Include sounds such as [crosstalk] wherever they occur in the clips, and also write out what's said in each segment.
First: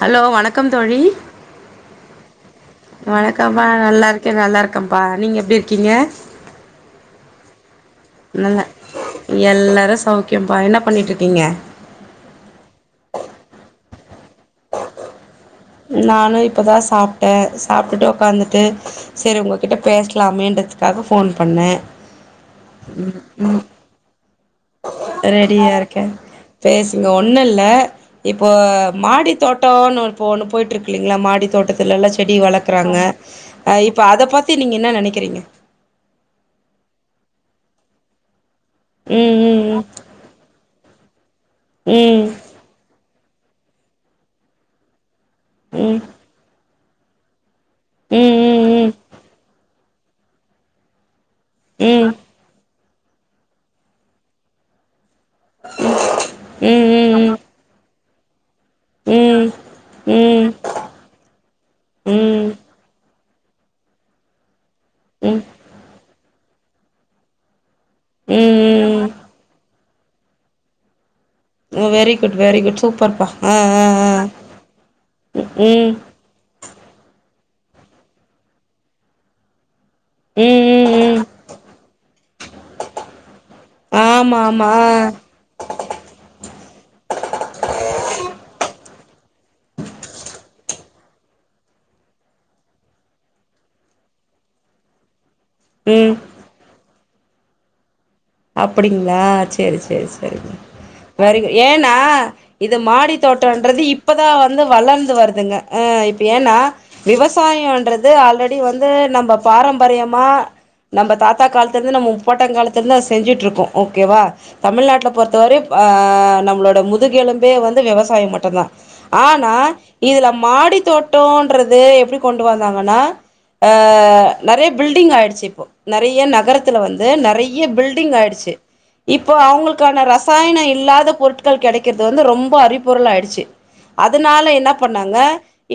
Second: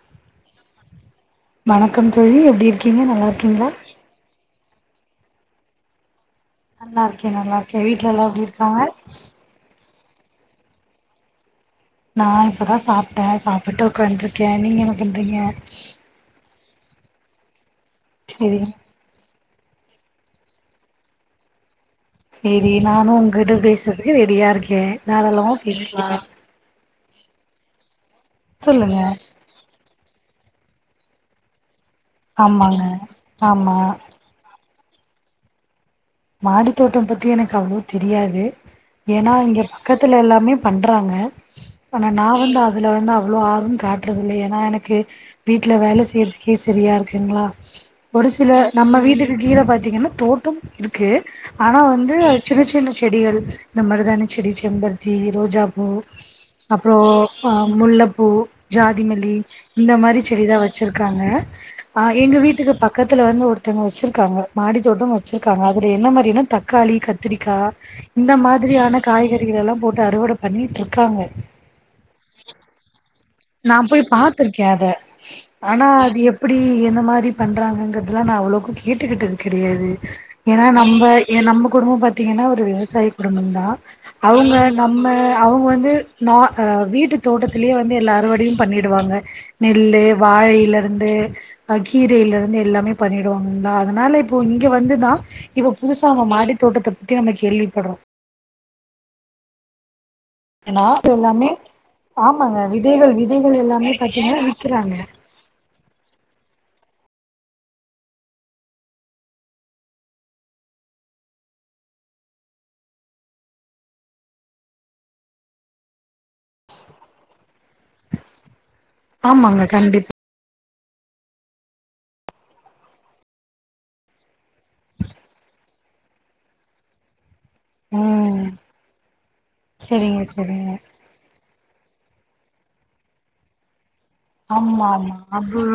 Hello வணக்கம் தோழி வணக்கம் தோழி எப்டி இருக்கீங்க நல்லா இருக்கீங்களா இருக்ப்பா நீங்க எப்டி இருக்கீங்க நல்லா இருக்கே நல்லா இருக்கே வீட்ல எல்லா எப்டி இருக்காங்க ஓகேப்பா என்ன பண்ணிட்டுருக்கீங்க நா இப்பதா சாப்பிட்ட சாப்பிட்டு உட்காந்துருக்க நீங்க என்ன பண்றீங்க நானும்இப் இப்போ தா சாப்பிட்ட சாப்பிட்டுட்டு செரி உடக்காந்துட்டு செரி உங்க கிட்ட பேசலாமேன்றதுக்கா ஃபோன் பண்ணே செரி நானு உங்ககிட்ட பேசுறதுக்கு ரெடியா இருக்க தாராளமா பேசலா ஒண்ணு இல்ல இப்போ சொல்லுங்க மாடி தோட்டோனு ஒன்னு போயிட்டு இருக்குங்களா மாடி தோட்டத்தி அதுலெல்லா செடி ஆமாங்க வளர்க்குறாங்க அ ஆமா இப்ப அத பத்தி நீங்க என்ன நெனைக்கிறீங்க மாடி தோட்டம் பத்தி எனக்கு அவ்ளோ தெரியாது ஏன்னா ம் இங்க ம் பக்கத்துல எல்லாமே பண்றாங்க ம் ம் ஆனா நா வந்து அதுல வந்து அவ்ளோ ஆர்வம் காட்டுறதுல்ல ஏன்னா எனக்கு வீட்ல ம் ம் வேல செய்யறதுக்கே சரியா இருக்குங்களா ஒரு ம் சில ம் ம் நம்ம வீட்டுக்கு கீழே பா பாத்திங்கன்னா தோட்டோம் இருக்கு ஆனா ம் வந்து சின்ன சின்ன செடிகள் இந்த மருதாணி செடி செம் பருத்தி ரோஜா பூ ம் அப்றோ ம் முல்லப் பூ ஜாதிமல்லி ம் ம் இந்த மாரி செடி ம் தா வெச்சிருக்காங்க அஹ் எங்க ம் வீட்டுக்கு பக்கத் பக்கத்ல வந்து ஒருத்தவங்க வெச்சிருக்காங்க மாடி தோட்டம் ம் இருக்காங்க அதுல என்ன மாரினா தக்காளி கத்திரிக்கா இந்த ம் மாதிரியான காய்கறி இதெல்லா போட்டு அறுவட பண்ணிட்டு இருக்காங்க very good very good super பா நா போய் பாத்திருக்கே அத ம் ஆனா ம் அது எப்பிடி என்ன மாதிரி பண்றாங்கிறதுதெலாம் நான் அவ்ளோக்கு கேட்டுக்கிட்டது கிடையாது ஏன்னா ம் நம்ப ம் ஏன் நம்ப குடும்பம் பத்தி ஏன்னா ஒரு விவசாயி பத்தி அவங்கந்தான் ஆமா அவங்க ஆமா ஆ நம்ம அவங்க வந்து நா ஆஹ் வீட்டு தோட்டத்திலேயே வந்து எல்லா மறுபடியும் பண்ணிடுவாங்க நெல்லு வாழையில இருந்து ஆ கீரையில இருந்து எல்லாமே பண்ணிடுவாங்கா அதனால இப்போ இங்க வந்துதான் இவ புதுசா ம் அவ மாடி தோட்டத்தை பத்தி நம்ம கேள்விப்படுறோம் அப்படிங்களா சேரி சேரி ஏன்னா வரகு எல்லாமே ஏன்னா ஆமாங்க இது விதைகள் மாடி விதைகள் தோட்டன்றது எல்லாமே இப்பதான் பாத்தீங்கன்னா வந்து விக்கிறாங்க வளர்ந்து வருதுங்க ஆஹ் இப்ப ஏன்னா விவசாயம்ன்றது ஆல்ரெடி வந்து நம்ப பாரம்பரியமா நம்ப தாத்தா காலத்துல இருந்து நம்ப முப்பாட்டன் காலத்துல இருந்துச்சு செஞ்ஜிட்ருக்கோம் ஓகேவா தமிழ்நாட்டில பொறுத்தவரையும் ஆஹ் நம்பளோட முதுகெலும்பே வந்து விவசாயம் மட்டும்தான். ஆனா ஆமாங்க கண்டிப்பா இதுல மாடித் தோட்டோம்ன்றது எப்படி கொண்டு வந்தாங்கன்னா ஹே நறைய பில்டிங் ஆயடுச்சு இப்போ நரய் ஏன் நகரத்துல வந்து நறைய பி ட்டிங் ம் ஆயிடுச்சு இப்போ அவுங்களுக்கான செரிங்க ரசாயனொ செரிங்க இல்லாத பொருட்கள் கெடைக் விக்கிறது வந்து ரொம்போ அறிபொருள் ஆயிடுச்சு அதுனால என்ன ஆமா ஆமா பண்ணாங்க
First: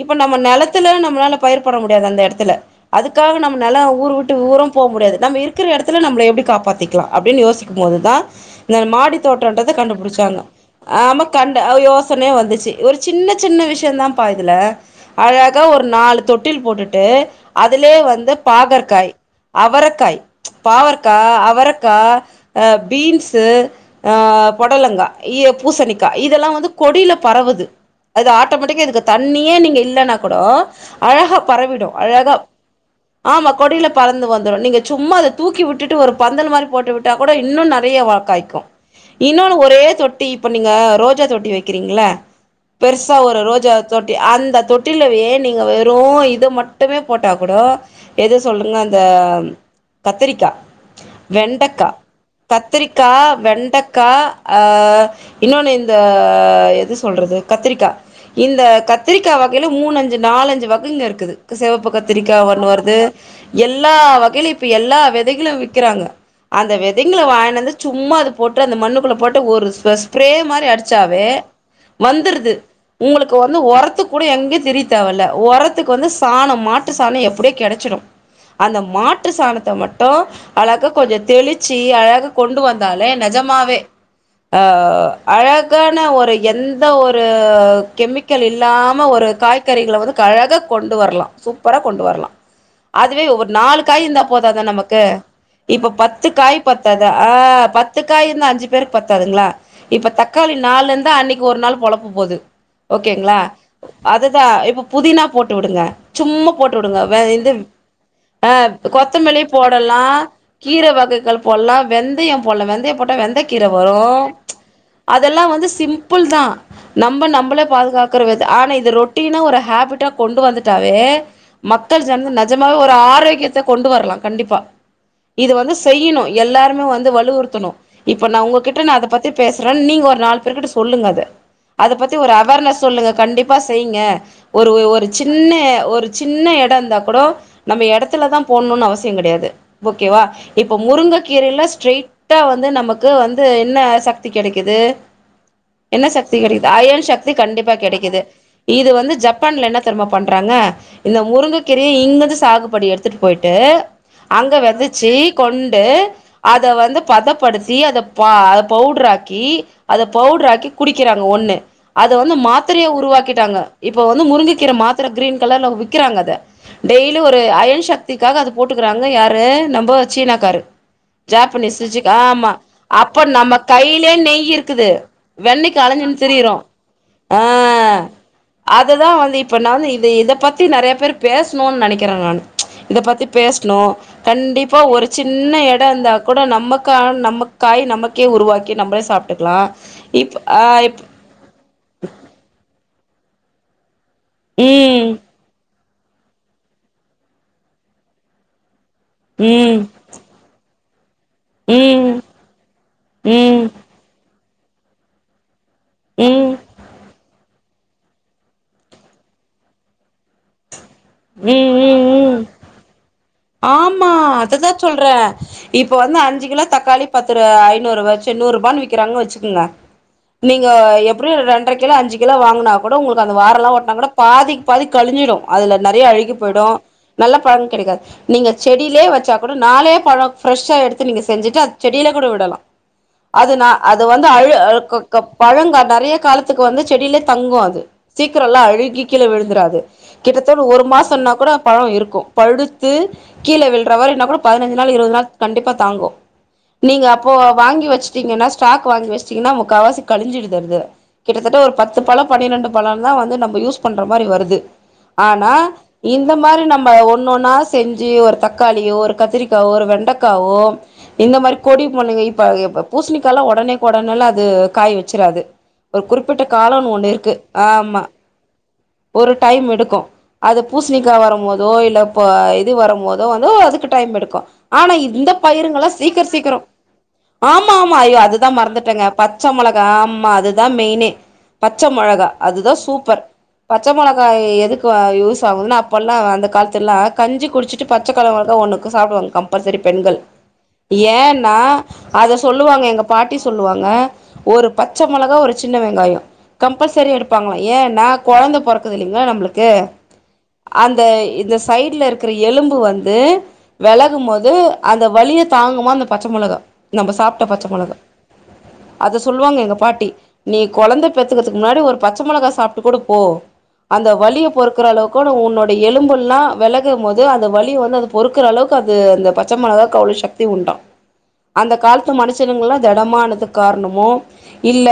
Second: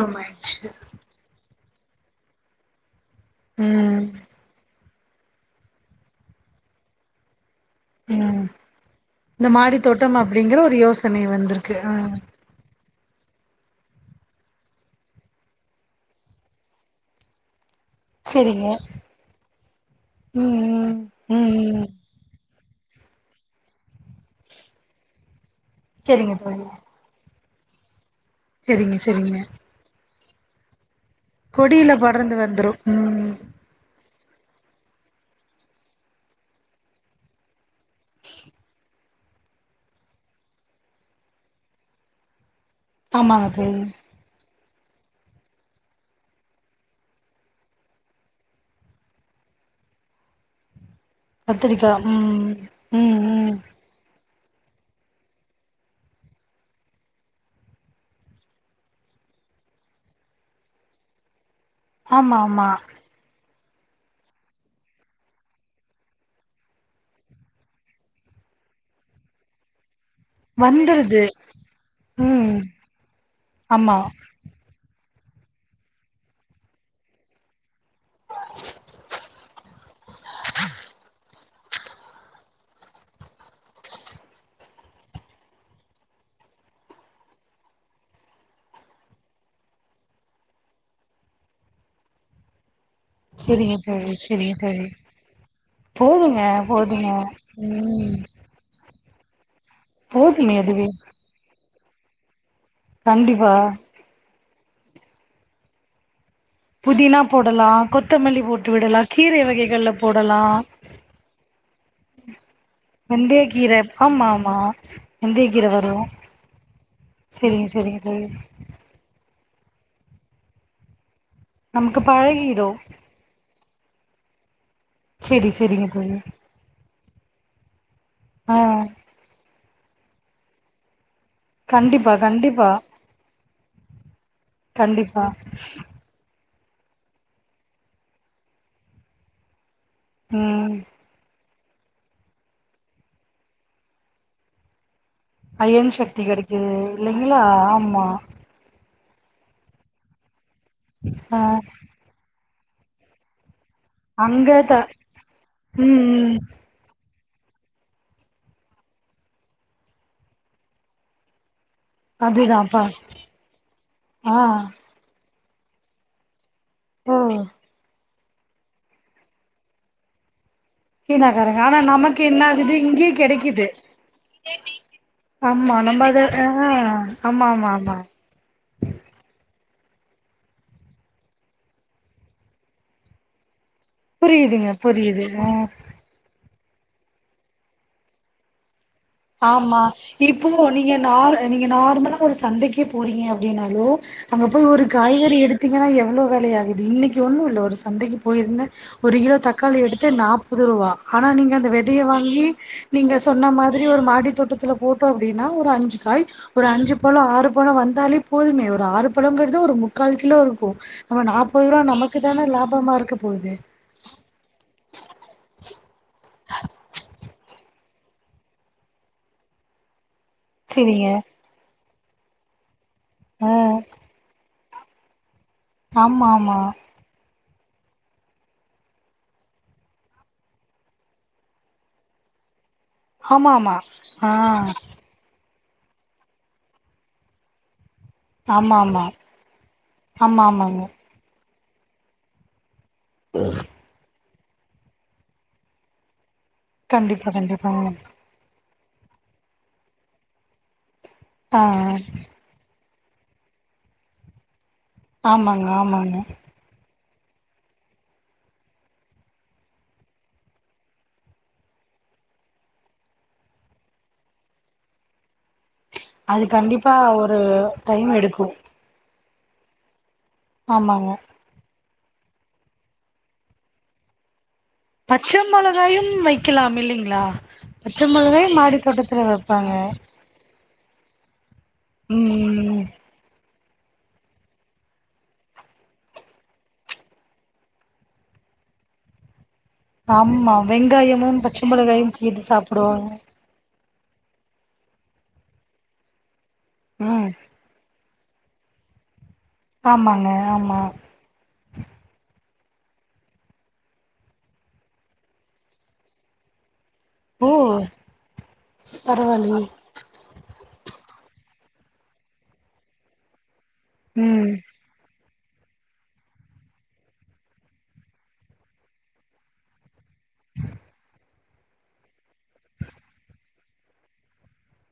இப்ப நம்ம நெலத்துல நம்மளால பயிர் போட முடியாது அந்த எடத்துல அதுக்காக நம்ம நெலொ ம் ஊரு விட்டு ஊரும் போ முடியாது நம்ம இருக்குற எடத்துல நம்ள எப்டி காப்பாத்தி க்லா அப்டின் யோஸ் மோதுதா ம் இந்த மாடி இந்த தோட்டோன்றத மாடி தோட்டம் கண்டுப்புடிச்சாங்க அப்டிங்கிற ஒரு யோசனை ஆமா கண்ட வந்திருக்கு ஆ யோசனையே வந்திச்சு ஒரு சின்னச் சின்ன விஷயந் தாம்ப்பா இதுல அழகா ஒரு நாலு தொட்டில் போட்டுட்டு அதுலே வந்து செரிங்க பாகற்காய் அவரக்காய் ம் ம் பாவற்கா ம் அவரக் ம் கா ஆ பீன்ஸு ஆ பொடலங்கா இ பூசணிக்கா செரிங்க இதெல்லாம் தோழி வந்து கொடியில பறவுது அது ஆட்டோமெட்டிக்கா செரிங்க இதுக்கு செரிங்க தண்ணியே நீங்க இல்லலைன்னா அப்ரோ அழகா கொடியில பரவிடும் அழகா படர்ந்து வந்துரு ம் ஆமா கொடியில பறந்து வந்துரும் நீங்க சும்மா அதை தூக்கி விட்டுட்டு ஒரு பந்தல் மாதிரி போட்டுவிட்டா கூட இன்னும் நல்ல நிறைய வா காய்க்கும் இன்னொன்னு ஒரே தொட்டி இப்ப நீங்க ரோஜா தொட்டி வைக்கிறீங்கள பெருசா ஒரு ஆமாங்க ரோஜா தோழி தொட்டி அந்த தொட்டி முட்டிலவே நீங்க வெறும் இது மட்டுமே போட்டா கூட எது சொல்லுங்க அந்த கத்திரிக்காய் வெண்டக்கா கத்திரிக்கா ம் கத்திரிக்கா ம் ம் வெண்டக்கா ஆ இன்னொன்னு இந்த எது சொல்றது கத்திரிக்காய் இந்த கத்திரிக்காய் வகையில் மூணஞ்சு நாலஞ்சு வகைங்க இருக்குது சிவப்பு ஆமா கத்திரிக்காய் ஒண்ணு ஆமா வருது எல்லா வகையிலும் இப்ப எல்லா விதைகளும் விற்கிறாங்க அந்த விதைங்களை வாயினந்து சும்மா அது போட்டு அந்த மண்ணுக்குள்ள போட்டு ஒரு பிரே மாதிரி வந்துருது அடிச்சாவே வந்துருது ம் உங்களுக்கு வந்து ஆமா உரத்து கூட எங்கே திரித் தேவயில்லே உரத்துக்கு வந்து சாணம் மாட்டு சாணம் எப்படியோ கிடைச்சிடும் அந்த மாட்டு சாணத்தை மட்டும் அழகா தெளிச்சி அழகா கொண்டு வந்தாலே நெஜமாவே அ அழகான ஒரு எந்த ஒரு கெமிக்கல் இல்லாம ஒரு காய்கறிகள வந்து கழகா கொண்டு வர்லா சூப்பரா கொண்டு வர்லா அதுவே ஒரு செரிங்க நாலு காய் தோழி இருந்தா செரிங்க போதாதா தோழி நமக்கு இப்ப பத்து போதுங்க காய் போதுங்க பத்தாதா ஆ பத்து ம் காய் இருந்து அஞ்சு பேர் பத்தாதுங்களா இப்ப தக்காளி போதுமே அதுவே நாலுருந்தா அன்னைக்கு ஒரு நாள் பொலப் பு போது ஓகேங்ளா கண்டிப்பா அத தா இப்ப புதினா போட்டு உடுங்க புதினா போடலா கொத்தமல்லி ஆ போட்டு விடலா கீரை வகைகள போடலா ர வகைகள் போல்லா வெந்தயம் போல்லா வெந்தயம் போட்டா வெந்தய வெந்தக்கீர கீர வரு ஆமா ஆமா அதெல்லா வெந்தய கீர வந்து வரு சிம்ப்புள் தா நம்ப நம்பளே செரிங்க செரிங்க பாதுகாக்க தோழி வித ஆனா இத ரொட் டீனா ஒரு ஹேபிட்டா கொண்டு வந்துட்டாவே நமக்கு மக்கள் ஜந்து பழகிடு நெஜமா ஒரு ஆரோக்கியத்த கொண்டு வர்லா கண்டிப்பா செரி இது வந்து செரிங்க தோழி செய்யிணு எல்லாருமே வந் வலு உறுத்தணு இப்ப நா ஆ உங்ககிட்ட நா அதப்பத்தி பேஸ் றன் நீங்க ஒரு நால் பேர்க்கிட்ட சொல்லுங்க அத கண்டிப்பா அதப்பத்தி ஒரு கண்டிப்பா அவேர்னஸ் சொல்லுங்க கண்டிப் ப்பா செய்ங்க ஒரு ஒ ஒரு கண்டிப்பா சின்ன ஒரு சின்ன எ டொ இருந்தா கூடோ நம்ம எடத்துல தா போண்ணுனு அவசியங் கடையாது ஓகேவா ம் இப்ப முருங்கக்கீரைல ஸ்ட்ரெய்ட்டா வந்து நமக்கு வந்து என்ன சக்தி கெடைக்குது அயன் என்ன சக்தி கெடைக்து கெடைக்குது அயன் சக்தி இல்லைங்களா கண்டிப்பா ஆமா கெடைக்குது இது வந்து ஜப்பான்ல என்ன தெரியுமா பண்றாங்க இந்த ஆ முருங்கக்கா கீரைய இங்கந்து சாகு படி எடுத்துட்டு போய்ட்டு அங்க த இ கொண்டு ம் ம் அத வந் து பதப்படுத்தி அத பா அத பௌடர் ஆக்கி அத பௌட்ராக்கி குடிக்கிறாங்க ஒண்ணு அத வந்து அதுதான்ப்பா மாத்துரையா உருவாக்கிட்டாங்க இப்ப வந்து ஆ முருங்கக் கீர மாத்துர க்ரீன் கலர்ல விக்கிறாங்க அதை ஓ டெய்லி ஒரு அயன் சக் திக்காக அது போட்டுக்குறாங்க யாரு நம் ப சீனாக்காரு சீனாக்காரங்க ஆனா ஜாப்பனீஸு [unintelligible] நமக்கு என்ன ஆமா ஆகுது இங்கயே அப்ப நம்ம கெடைக்குது கையிலயே நெய்யி இருக்குது ஆமா வெண்ணைக்கு நம்ம அத அலைஞ்சுன்னு ஆ திரியிறோ ஆமா ஆமா ஆமா அஹ் அதுதான் வந்து இப்ப நான் வந்து இத இத பத்தி நெறைய பேர் பேசணும்னு நெனைக்கிறேன் நானு ச் இத பத்தி பேச னு புரியுதுங்க கண்டிப் ஒரு புரியுது ஆ சின்ன இடம் இருந்தாகூட நம்மக்கான நம்ம காய் நமக்கே உருவாக்கி நம்மளே சா ஆமா இப்போ நீங்க நார் நீங்க நார்மலா ஒரு சந்தைக்கே போறிங்க அப்டின்னாலும் அங்க போய் ஒரு ம் காய்கறி எடுத்தி திங்ன்னா எவ்ளோ வெலையாகுது இன்னைக்கி ஒன்னும் இல்லை ஒரு சந்தைக்கி போயிருந்தேன் ஒரு கிலோ தக்காளி ம் எடுத்தே நாப்பது ரூபா ஆனா நீங்க அந்த விதையை ம் வாங்கி நீங்க ம் சொன்ன மா ம் அடித்தோட்டத்துல போட்டோம் அப்படின்னா ஒரு அஞ்சு காய் ம் ஒரு அஞ்சு பழம் ஆறு போல வந்தாலே போதுமே ஒரு ஆறு பழம்ங்கிறது ஒரு முக்கால் கிலோ இருக்கும் நம்ம நாப்பது ம் ரூபா ம் நமக்கு ம் தான லாபமா இருக்க போகுது ஆமா அததா சொல்றே இப்ப வந்து அஞ்சு கிலோ தக்காளி பத் ஒரு ஐநூறு ரூபா சேர் நூற்ருபான்னு விக்கிறாங்கன் வச்சுக்கங்க நீங்கோ செரிங்க எப்டியு ஒரு ரெண்ர கிலோ அஞ்சி கிலோ வாங்குனா கூட உங்களுக்கு அந்த ஆ வாரல்லாம் ஓட்டுனா கூட பாதி பாதி கழிஞ்சிடும் அது நெறைய ஆமா அழுகி ஆமா போய்டும் நல்ல பலன் கெடைக்காது நீங்க செடிலயே வச்சா கூட நாலே பழம் ஃப்ரெஷ்ஷா எடுத்து நீங்க செஞ்சுட்டு அது செடில கூட விடலாம் ஆமா அதுனா ஆமா அது வந்து ஆ அழு அழு க்க பழங்கா நெறைய காலத்துக்கு வந்து செடிலயே தங்கும் அது சீக்கிரல்லாம் ஆமா அழுகி ஆமா கீழ விழுந்துறாது ஆமா கிட்டத் ட ஆமாங்க ஒரு மாசம்னா கூட பழம் இருக்கும் பழுத் த்து கீழ விழ்றமாரினா கூட பதினைஞ்சு நாள் இருபது நாள் கண்டிப்பா தாங்கும் நீங்க கண்டிப்பா அப்போ கண்டிப்பாங்க வாங்கி வச்சுட்டீங்கன்னா சொ ஸ்டாக் வாங்கி வச்சிட்டங்கன்னா முக்காவாசி கழிஞ்சிடுது அதுல கிட்டத்தட்ட ஆ ஒரு பத்து பழம் பன்னிரெண்டு பழம் தான் வந்து நம்ம யூஸ் பண்ணுற மாதிரி வருது ஆனா ஆமாங்க ஆமாங்க இந்த மாரி நம்ம ஒ ஒண்ணோன்னா செஞ்சு ஒரு தக்காளியோ ஒரு கத்திரிக்காவோ ஒரு வெண்டைக்காவோ இந்த மாரி கொடிங்கமுல்லங்க இப்ப இப்ப பூசணிக்ல்லாம் உடனேக்கு உடனே எல்லா அது காயி வச்சிராது ஒரு குறிப்பிட்ட அது காலன்னு கண்டிப்பா ஒண்ணு இருக்கு ஒரு ஆஹ் ஆமா டைம் எடுக்கும் ஒரு டைம் எடுக்கும் அது ஆமாங்க பூசணிக்காய் வரும் போதோ இல்ல இப்ப இது வரும் போதோ வந்து அதுக்கு டைம் எடுக்கும் ஆனா இந்த பச்ச பயிருங்கல்லா மொளகாயும் சீக்கிரம் சீக்கிரம் வைக்கலாம் இல்லைங்களா ஆமா ஆமா பச்ச ஐயோ மொளகாயும் அதுதான் மாடி மறந்துட்டேங்க தோட்டத்துல பச்சை வைப்பாங்க மொளகா ஆமா அதுதான் மெயினே பச்ச மொளகா அதுதான் ம் சூப்பர் பச்ச மொளகாய் எதுக் கு யூஸ் ஆகுதுன்னா அப்பல்லா அந்த காலத்துலா கஞ்சி குடிச்சிட்டு பச்சக்கழவங்கா ஒன்னுக்கு சாப்டுவாங்க கம் பல்சரி பெண்கள் ஆமா வெங்காயமும் ஏன்னா பச்ச மொளகாயும் அத சேர்த்து சொல்லுவாங்க எங்க சாப்பிடுவாங்க பாட்டி சொல்லுவாங்க ஒரு பச்ச மொளகா ஒரு சின்ன வெங்காய கம்பல்சரி ம் எடுப்பாங்களா ஏ என்னா கொழந்த பொறக்குது இல்லிங்ளா நம்மளுக் கு ஆமாங்க ஆமா அந்த இந்த சைட்ல இருக்குற எலும்பு வந்து வெலகும் போது அந்த வலிய தாங்குமா அந்த பச்ச மொளகா நம்ப சாப்ட்ட ஓ பச்ச மொளகா அத சொல்லுவாங்க பரவாயில்லையே எங்க பாட்டி நீ கொழந்த பெத்துகற்துக்கு முன்னாடி ஒரு பச்ச மொளகா சாப்ட்டு கூட போ அந்த வலிய ம் பொறுக்குற அளவுக் கோட உன்னோட எலும்பு எல்லா வெலகு போது அந்த வலி வந்து அத பொறுக்குற அளவுக்கு அது அந்த பச்ச மொளகாக்கு அவ்ளோ சக்தி உண்டா அந்த காலத்து மனுஷனுங்ல்லா தெடமானதுக் காரணமோ இல்ல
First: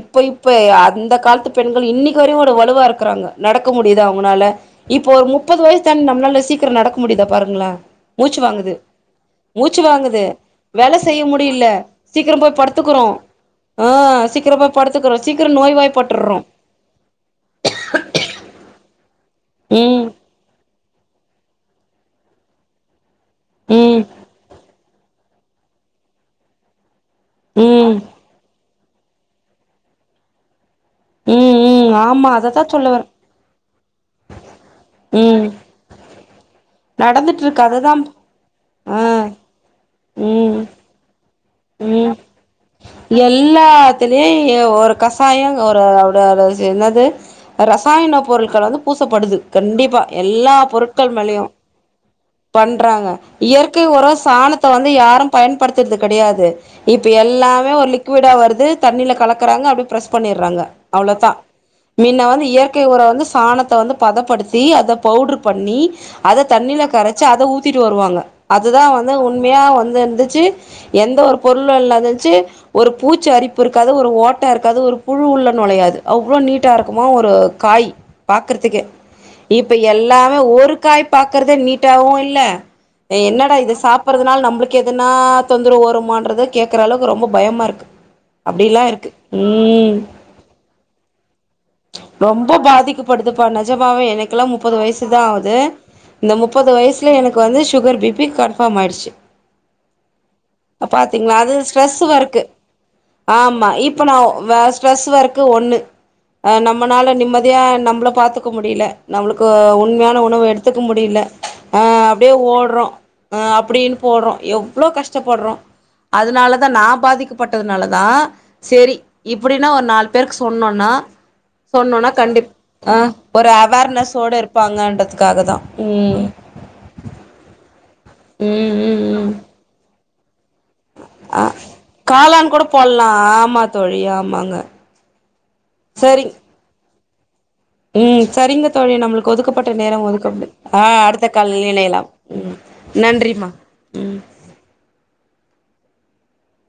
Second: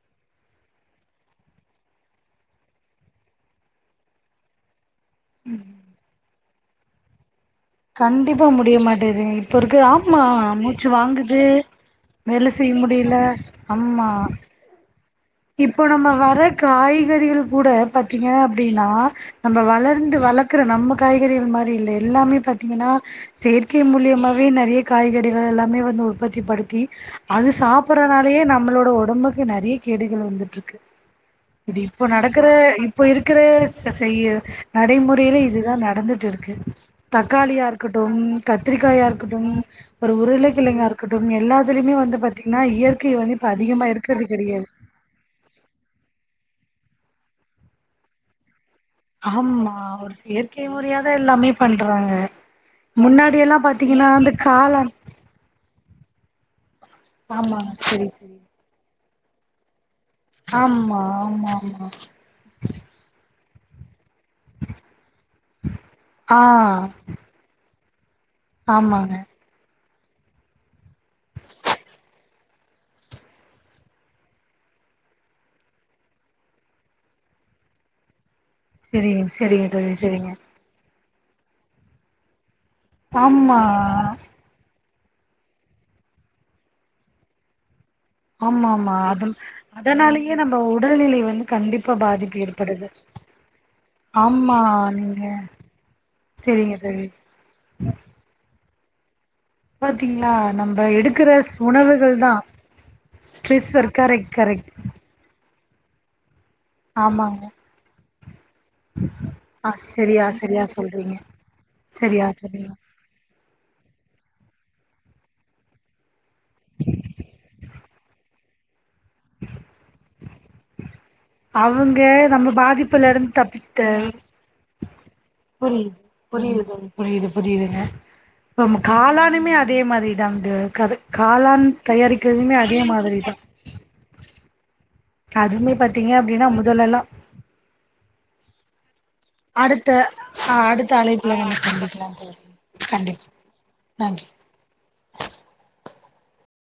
இப்ப இப்ப அந்த காலத்து பெண்கள் இன்னிக்கு வரையோட வலுவா இருக்கறாங்க நடக்க முடி முடியுதா அவங்கனால இப்போ ஒரு முப்பது வயசு தாண்டி நம்மளால சீக் கிர நடக்க முடியுதா பாரு கண்டிப்பா முடிய மாட்டேதுங்க இப்ப மூச்சு இருக்குது ஆமா வாங்குது மூச்சு வேல செய்ய வாங்குது முடியல சீக்கிரம் வேல போய் செய்ய படுத்துக்கிறோ முடியல ஆ ஆமா சீக்கிரம் போய் படுத்துக்கிறோ சீக்கிர இப்போ நம்ம நோய்வாய்ப்பட்டுறோ வர காய்கறிகள் கூட பாத்தீங்க அப்டின்னா நம்ப ம் வளர்ந்து வளக்கற நம்மக் காய்கறிகள் மாரி இல்ல எல்லாமே பாத்தீங்கன்னா செயற்கை ம் மூலியமவே நெறைய காய்கறிகள் எல்லாமே வந்து உற்பத்திபடுத்தி அது ம் சாப்றனாலயே நம்மளோட ஒடம்புக்கு நெறைய கேடுகள் வந்துட்டிருக்கு ம் இது ம் இப்ப ஆமா நடக்கற அததா சொல்ல இப்ப வரே இருக்கிற செ செய்ய நடைமுறையில ம் இதுதா நடந்துட்டு இருக்கு நடந்துட்டு தக்காளியா இருக்கு அதுதா இருக்கட்டும் ஆ கத்திரிக்காயா இருக்கட்டும் ஒரு ம் உருளைக்கிழங்கா இருக்கட்டு எல்லாத்துலயுமே ம் வந்து பாத்தீங்கன்னா இயற்கை வந்து இப்ப அதிகமாக இருக்கிறது எல்லாத்துலயு கெடையாது ஒரு கசாய ஒரு அவட என்னது ரசாயன பொருள்கள் வந்து பூசப்படுது ஆமா கண்டிப்பா ஒரு எல்லா செயற்கை பொருட்கள் முறையாதா மேலயு எல்லாமே பண்றாங்க பண்றாங்க முன்னாடி எல்லா இயற்கை உர பாத்தீங்கன்னா அந்த சாணத்த வந்து காளான் யாரும் பயன்படுத்துறது கெடையாது இப்ப எல்லாமே ஆமாங்க ஒரு செரி லிக்விடா செரி வருது த தண்ணில கலக்குறாங்க அப்டி பிரஸ் பண்ணிடுறாங்க ஆமா அவ்ளோதா ஆமா ஆமா மின்ன வந்து இயற்கை உரம் வந்து பாணத்த வந்து பதப்படுத்தி அத பவுடர் பண்ணி ஆ அத தண்ணில கரச்சு அத ஊதி திட்டு வருவாங்க அதுதா வந்து ஆமாங்க உண்மையா வந்து இருந்துச்சு எந்த ஒரு பொருள் இல்லாதச்சு ஒரு பூச்சி அரிப்பு இருக்காது ஒரு ஓட்டா இருக்காது ஒரு புழு உள்ள நுழையாது அவ்ளோ நீட்டா இருக்குமா ஒரு காயி பாக்குறதுக்கே செரிங்க செரிங்க இப்ப தோழி செரிங்க எல்லாமே ஒரு காய் பாக்கர்தே நீட்டாவு இல்ல ஏ என்னடா ஆமா இது சாப்புடுறதுனால நம்மளுக் கேதனா தொந்துரவு ஓ வருமான்றத கேக்குற அளவுக்கு ரொம்ப பயமா இருக்கு ஆமா அப்டிலா ஆமா இருக்கு அது ம் அதனாலேயே நம்ம உடல்நிலை வந்து கண்டிப்பா பாதிப்பு ரொம்ப ஏற்படுது பாதிக்கப்படுது பா நெஜமாவே எனக்குல்லா ஆமா முப்பது வயசு தா நீங்க ஆகுது இந்த முப்பது சரிங்க தோழி வயசுல எனக்கு வந்து சுகர் பிபி கன்ஃபார்ம் ஆயிடுச்சு பாத்தீங்களா நம்ம எடுக்கிற பாத்தீங்களா அது ஸ் ஸ்டரஸ் உணவுகள் தான் ஒர்கு ஆமா ஸ்ட்ரெஸ் ஒர்க் இப்ப நா கரெக்ட் கரெக்ட் ஸ்டரஸ் ஒர்கு ஒண்ணு நம்மளால ஆமாங்க நிம்மதியா நம்மள பாத்து க்க முடில நம்மளுக்கு ஆ உண்மையான சரியா உணவு சரியா எடுத்துக்க சொல்றீங்க முடில அ சரியா அப்டியே சொன்னீங்க ஓடுறோ அ அப்படின்னு போடுறோ எவ்ளோ கஷ்டப்படுறோ அதுனால தா நா பாதிக்கப்பட்டதுனால தா சேரி இப்படின்னா ஒரு நாலு பேருக்கு சொன்னோன்னா அவங்க சொன்னோனா நம்ம கண்டிப் பாதிப்புல ஆஹ் இருந்து ஒரு தப்பித்து அவேர்னஸோடு இருப்பாங்க புரியுது புரியுது தோழி புரியுது புரியுதுங்க ம் ஆமா ம் ம் காளானுமே அதே மாதிரிதா ங்க கதக் ஆ காளான் காளான் தயாரிக்கிறதுமே கூட அதே போட்லா மாதிரி தா ஆமா தோழி ஆமாங்க அதுமே பாத்தீங்க சரி அப்படின்னா முதலெல்லா ம் சரிங்க தோழி நம்ளு கொதுக்கப்பட்ட அடுத்த நேரோ ஒதுக்கப்டு அ ஆஹ் அடுத்த அழைப்புல கால் நம்ம லிலயலாம் சந்திக்கலாம் தோழி ம் கண்டிப்பா நன்றிமா ம் நன்றி